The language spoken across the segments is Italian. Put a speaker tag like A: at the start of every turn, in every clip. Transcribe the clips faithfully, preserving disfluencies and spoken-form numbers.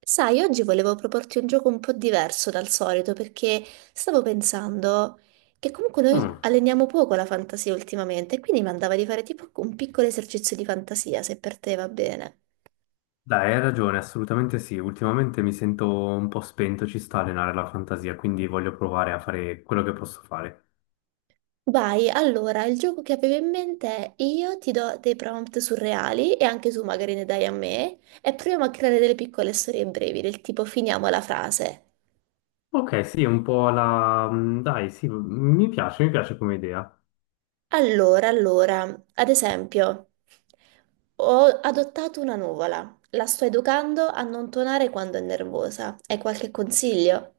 A: Sai, oggi volevo proporti un gioco un po' diverso dal solito perché stavo pensando che comunque noi
B: Mm.
A: alleniamo poco la fantasia ultimamente, e quindi mi andava di fare tipo un piccolo esercizio di fantasia, se per te va bene.
B: Dai, hai ragione, assolutamente sì. Ultimamente mi sento un po' spento, ci sta a allenare la fantasia, quindi voglio provare a fare quello che posso fare.
A: Vai, allora, il gioco che avevo in mente è io ti do dei prompt surreali e anche tu magari ne dai a me e proviamo a creare delle piccole storie brevi, del tipo finiamo la frase.
B: Ok, sì, un po' la... mm, dai, sì, mi piace, mi piace come idea.
A: Allora, allora, ad esempio, ho adottato una nuvola, la sto educando a non tonare quando è nervosa. Hai qualche consiglio?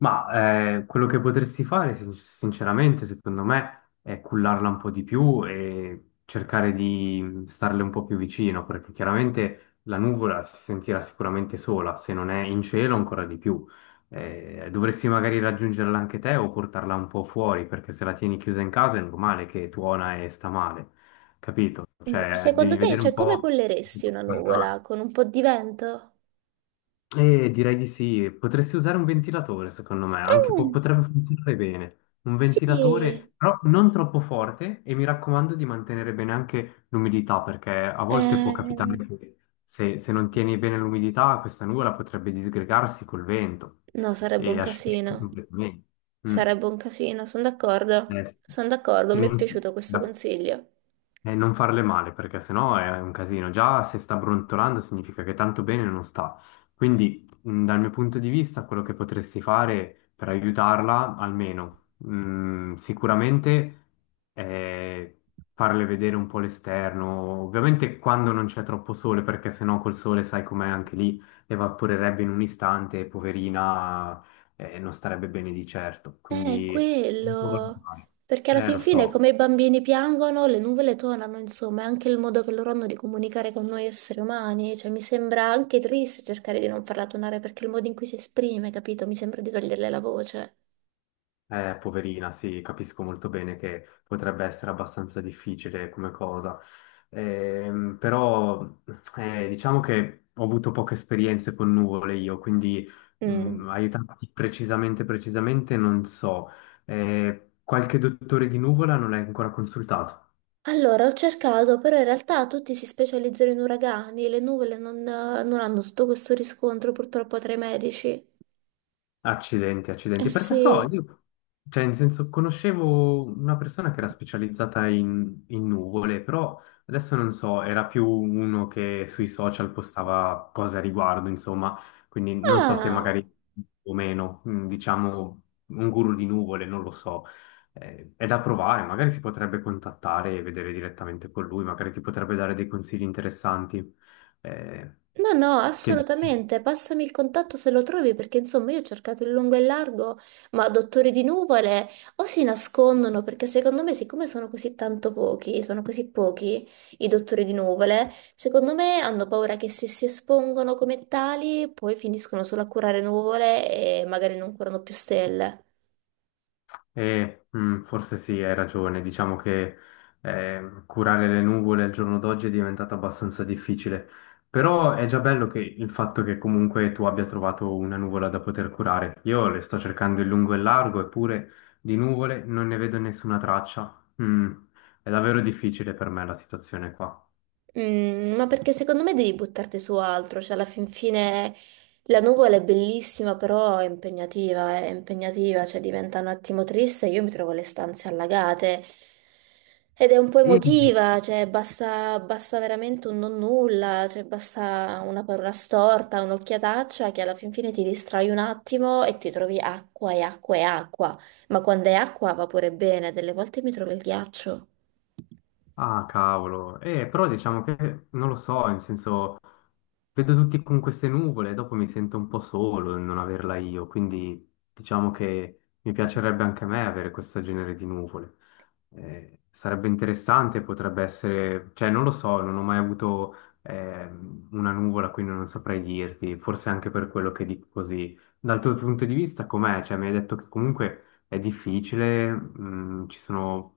B: Ma eh, quello che potresti fare, sin- sinceramente, secondo me, è cullarla un po' di più e cercare di starle un po' più vicino, perché chiaramente la nuvola si sentirà sicuramente sola, se non è in cielo ancora di più. Eh, dovresti magari raggiungerla anche te o portarla un po' fuori, perché se la tieni chiusa in casa è normale che tuona e sta male, capito? Cioè,
A: Secondo
B: devi
A: te,
B: vedere un
A: cioè, come
B: po'.
A: colleresti una nuvola? Con un po' di vento?
B: Eh, direi di sì, potresti usare un ventilatore, secondo me, anche po-
A: Eh,
B: potrebbe funzionare bene. Un
A: Sì,
B: ventilatore, però non troppo forte e mi raccomando di mantenere bene anche l'umidità, perché a volte può capitare
A: eh,
B: che se, se non tieni bene l'umidità, questa nuvola potrebbe disgregarsi col vento
A: no, sarebbe un
B: e asciugarsi
A: casino.
B: completamente. Mm.
A: Sarebbe un casino, sono d'accordo.
B: Eh, sì.
A: Sono d'accordo, mi è
B: Tieni-
A: piaciuto questo consiglio.
B: e non farle male, perché sennò è un casino. Già se sta brontolando significa che tanto bene non sta. Quindi, mh, dal mio punto di vista, quello che potresti fare per aiutarla, almeno, mh, sicuramente è farle vedere un po' l'esterno. Ovviamente quando non c'è troppo sole, perché sennò col sole, sai com'è, anche lì evaporerebbe in un istante, e poverina, eh, non starebbe bene di certo.
A: Eh,
B: Quindi, un po'
A: quello,
B: valutare.
A: perché alla
B: Eh, lo
A: fin fine
B: so.
A: come i bambini piangono, le nuvole tonano, insomma, è anche il modo che loro hanno di comunicare con noi esseri umani, cioè mi sembra anche triste cercare di non farla tonare perché il modo in cui si esprime, capito? Mi sembra di toglierle la voce.
B: Eh, poverina, sì, capisco molto bene che potrebbe essere abbastanza difficile come cosa, Ehm, però eh, diciamo che ho avuto poche esperienze con nuvole io, quindi
A: Mm.
B: mh, aiutarti precisamente, precisamente non so. Eh, qualche dottore di nuvola non l'hai ancora consultato?
A: Allora, ho cercato, però in realtà tutti si specializzano in uragani, le nuvole non, non hanno tutto questo riscontro purtroppo tra i medici.
B: Accidenti,
A: Eh
B: accidenti, perché so,
A: sì.
B: io, cioè, in senso, conoscevo una persona che era specializzata in, in nuvole, però adesso non so, era più uno che sui social postava cose a riguardo, insomma, quindi non so se
A: Ah!
B: magari o meno, mm, diciamo, un guru di nuvole, non lo so. Eh, è da provare, magari si potrebbe contattare e vedere direttamente con lui, magari ti potrebbe dare dei consigli interessanti. Eh,
A: No, no,
B: che dici?
A: assolutamente. Passami il contatto se lo trovi, perché insomma io ho cercato in lungo e in largo, ma dottori di nuvole o si nascondono, perché secondo me, siccome sono così tanto pochi, sono così pochi i dottori di nuvole, secondo me hanno paura che se si espongono come tali, poi finiscono solo a curare nuvole e magari non curano più stelle.
B: Eh, mm, forse sì, hai ragione. Diciamo che eh, curare le nuvole al giorno d'oggi è diventato abbastanza difficile. Però è già bello che il fatto che comunque tu abbia trovato una nuvola da poter curare. Io le sto cercando in lungo e in largo, eppure di nuvole non ne vedo nessuna traccia. Mm, è davvero difficile per me la situazione qua.
A: Mm, ma perché secondo me devi buttarti su altro, cioè alla fin fine la nuvola è bellissima, però è impegnativa, è impegnativa, cioè diventa un attimo triste, io mi trovo le stanze allagate ed è un po'
B: Mm.
A: emotiva, cioè basta, basta veramente un non nulla, cioè basta una parola storta, un'occhiataccia che alla fin fine ti distrai un attimo e ti trovi acqua e acqua e acqua, ma quando è acqua va pure bene, delle volte mi trovo il ghiaccio.
B: Ah, cavolo. Eh, però diciamo che non lo so, nel senso, vedo tutti con queste nuvole e dopo mi sento un po' solo nel non averla io, quindi diciamo che mi piacerebbe anche a me avere questo genere di nuvole. Eh, sarebbe interessante, potrebbe essere, cioè non lo so, non ho mai avuto ehm, una nuvola, quindi non saprei dirti, forse anche per quello che dico così. Dal tuo punto di vista com'è? Cioè mi hai detto che comunque è difficile, mh, ci sono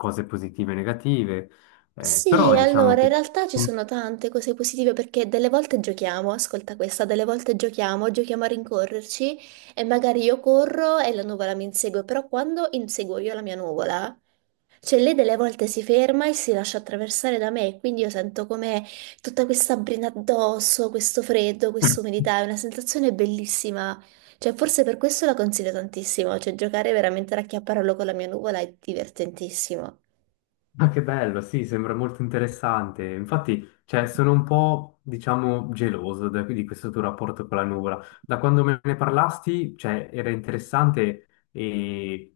B: cose positive e negative, eh,
A: Sì,
B: però diciamo
A: allora, in
B: che.
A: realtà ci sono tante cose positive perché delle volte giochiamo, ascolta questa, delle volte giochiamo, giochiamo a rincorrerci e magari io corro e la nuvola mi insegue, però quando inseguo io la mia nuvola, cioè lei delle volte si ferma e si lascia attraversare da me, quindi io sento come tutta questa brina addosso, questo freddo, questa umidità, è una sensazione bellissima. Cioè, forse per questo la consiglio tantissimo, cioè giocare veramente a racchiapparello con la mia nuvola è divertentissimo.
B: Ma che bello, sì, sembra molto interessante. Infatti, cioè, sono un po', diciamo, geloso da- di questo tuo rapporto con la nuvola. Da quando me ne parlasti, cioè, era interessante e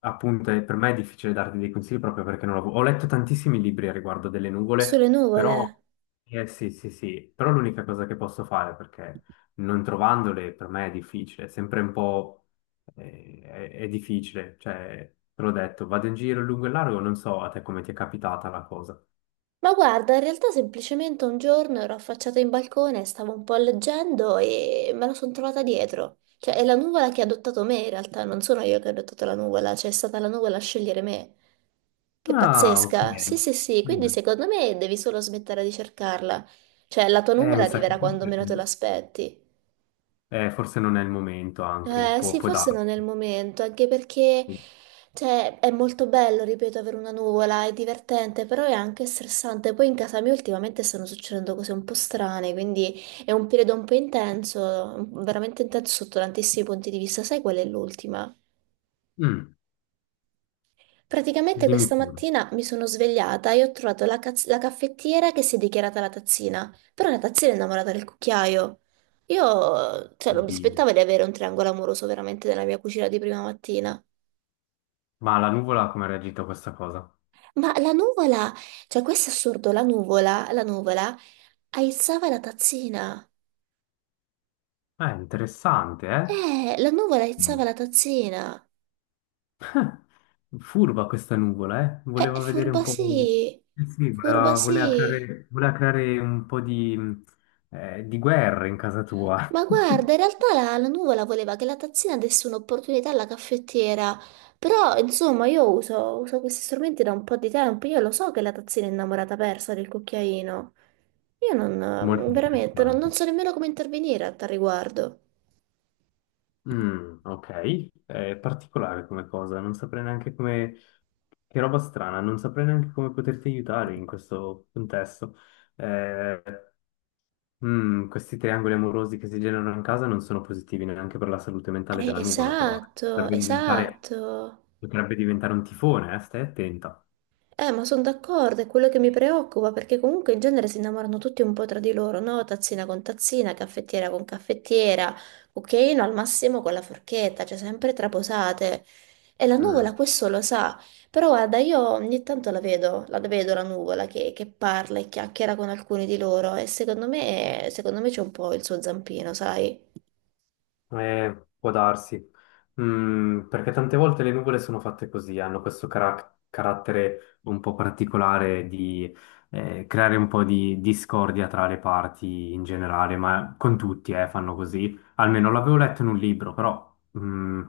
B: appunto eh, per me è difficile darti dei consigli proprio perché non l'avevo- Ho letto tantissimi libri a riguardo delle nuvole,
A: Sulle
B: però,
A: nuvole.
B: eh, sì, sì, sì, però l'unica cosa che posso fare perché non trovandole per me è difficile, è sempre un po'. Eh, È, è difficile, cioè, te l'ho detto, vado in giro lungo e largo, non so a te come ti è capitata la cosa.
A: Ma guarda, in realtà semplicemente un giorno ero affacciata in balcone, stavo un po' leggendo e me la sono trovata dietro. Cioè, è la nuvola che ha adottato me, in realtà, non sono io che ho adottato la nuvola, cioè è stata la nuvola a scegliere me. Che
B: Ah, ok.
A: pazzesca! Sì, sì, sì, quindi
B: Mm.
A: secondo me devi solo smettere di cercarla. Cioè, la tua
B: Eh,
A: nuvola
B: mi sa che
A: arriverà quando meno te l'aspetti.
B: eh, forse non è il momento anche,
A: Eh,
B: può,
A: sì,
B: può
A: forse
B: darsi.
A: non è il momento, anche perché
B: Sì.
A: cioè, è molto bello, ripeto, avere una nuvola, è divertente, però è anche stressante. Poi in casa mia ultimamente stanno succedendo cose un po' strane, quindi è un periodo un po' intenso, veramente intenso sotto tantissimi punti di vista. Sai qual è l'ultima?
B: Mm,
A: Praticamente
B: Dimmi
A: questa
B: pure.
A: mattina mi sono svegliata e ho trovato la, caz- la caffettiera che si è dichiarata la tazzina, però la tazzina è innamorata del cucchiaio. Io, cioè, non mi
B: Oddio.
A: aspettavo di avere un triangolo amoroso veramente nella mia cucina di prima mattina.
B: Ma la nuvola come ha reagito a questa cosa?
A: Ma la nuvola, cioè questo è assurdo, la nuvola, la nuvola aizzava la tazzina.
B: Eh, interessante, eh?
A: Eh, la nuvola
B: Mm.
A: aizzava la tazzina.
B: Furba questa nuvola, eh?
A: Eh,
B: Voleva vedere un
A: furba
B: po'.
A: sì,
B: Eh sì,
A: furba
B: voleva, voleva
A: sì.
B: creare, voleva creare un po' di, eh, di guerra in casa tua.
A: Ma guarda, in realtà la, la nuvola voleva che la tazzina desse un'opportunità alla caffettiera. Però, insomma, io uso, uso questi strumenti da un po' di tempo. Io lo so che la tazzina è innamorata persa del cucchiaino. Io
B: Molto
A: non, veramente, non, non
B: interessante.
A: so nemmeno come intervenire a tal riguardo.
B: Mm, ok, è particolare come cosa, non saprei neanche come. Che roba strana, non saprei neanche come poterti aiutare in questo contesto. Eh, Mm, questi triangoli amorosi che si generano in casa non sono positivi neanche per la salute mentale
A: Eh,
B: della nuvola, però
A: esatto,
B: potrebbe diventare,
A: esatto.
B: potrebbe diventare un tifone, eh? Stai attenta.
A: Eh, ma sono d'accordo, è quello che mi preoccupa, perché comunque in genere si innamorano tutti un po' tra di loro, no? Tazzina con tazzina, caffettiera con caffettiera, cucchiaino al massimo con la forchetta, cioè sempre traposate. E la nuvola
B: Mm.
A: questo lo sa, però guarda, io ogni tanto la vedo, la vedo la nuvola che, che parla e chiacchiera con alcuni di loro e secondo me, secondo me c'è un po' il suo zampino, sai?
B: Eh, può darsi, Mm, perché tante volte le nuvole sono fatte così, hanno questo cara- carattere un po' particolare di eh, creare un po' di discordia tra le parti in generale, ma con tutti eh, fanno così. Almeno l'avevo letto in un libro, però mm,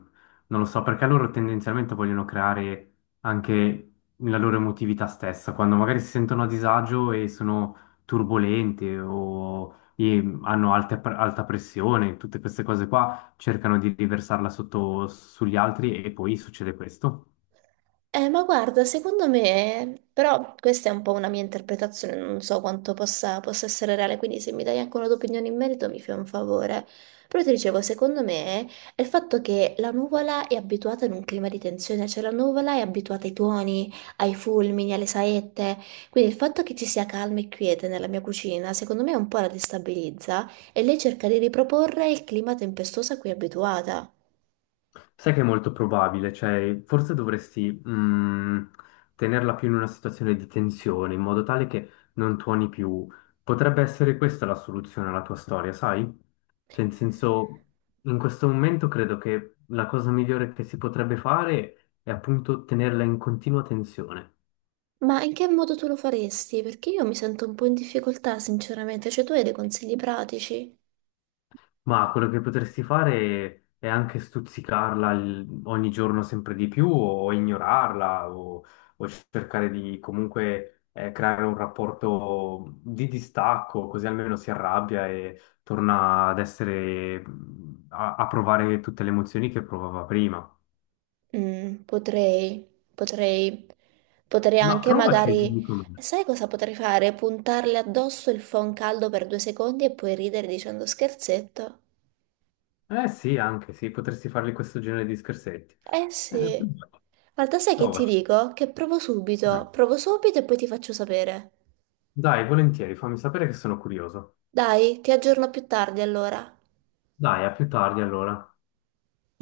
B: non lo so, perché loro tendenzialmente vogliono creare anche la loro emotività stessa, quando magari si sentono a disagio e sono turbolenti o e hanno alte- alta pressione, tutte queste cose qua cercano di riversarla sotto sugli altri e poi succede questo.
A: Eh, ma guarda, secondo me, però questa è un po' una mia interpretazione, non so quanto possa, possa essere reale, quindi se mi dai anche una tua opinione in merito mi fai un favore. Però ti dicevo, secondo me è il fatto che la nuvola è abituata in un clima di tensione, cioè la nuvola è abituata ai tuoni, ai fulmini, alle saette, quindi il fatto che ci sia calma e quiete nella mia cucina, secondo me un po' la destabilizza e lei cerca di riproporre il clima tempestoso a cui è abituata.
B: Sai che è molto probabile, cioè forse dovresti mh, tenerla più in una situazione di tensione, in modo tale che non tuoni più. Potrebbe essere questa la soluzione alla tua storia, sai? Cioè, in senso, in questo momento credo che la cosa migliore che si potrebbe fare è appunto tenerla in continua tensione.
A: Ma in che modo tu lo faresti? Perché io mi sento un po' in difficoltà, sinceramente. Cioè, tu hai dei consigli pratici?
B: Ma quello che potresti fare è anche stuzzicarla il- ogni giorno sempre di più o ignorarla o, o, cercare di comunque eh, creare un rapporto di distacco, così almeno si arrabbia e torna ad essere a, a provare tutte le emozioni che provava prima.
A: Mm, potrei, potrei, potrei
B: Ma
A: anche
B: provaci, e
A: magari,
B: dimmi com'è.
A: sai cosa potrei fare? Puntarle addosso il phon caldo per due secondi e poi ridere dicendo scherzetto.
B: Eh sì, anche sì, potresti fargli questo genere di scherzetti.
A: Eh
B: Eh,
A: sì.
B: provaci.
A: Guarda, sai che ti
B: Provaci.
A: dico? Che provo
B: Mm.
A: subito, provo subito e poi ti faccio sapere.
B: Dai, volentieri, fammi sapere che sono curioso.
A: Dai, ti aggiorno più tardi allora.
B: Dai, a più tardi allora.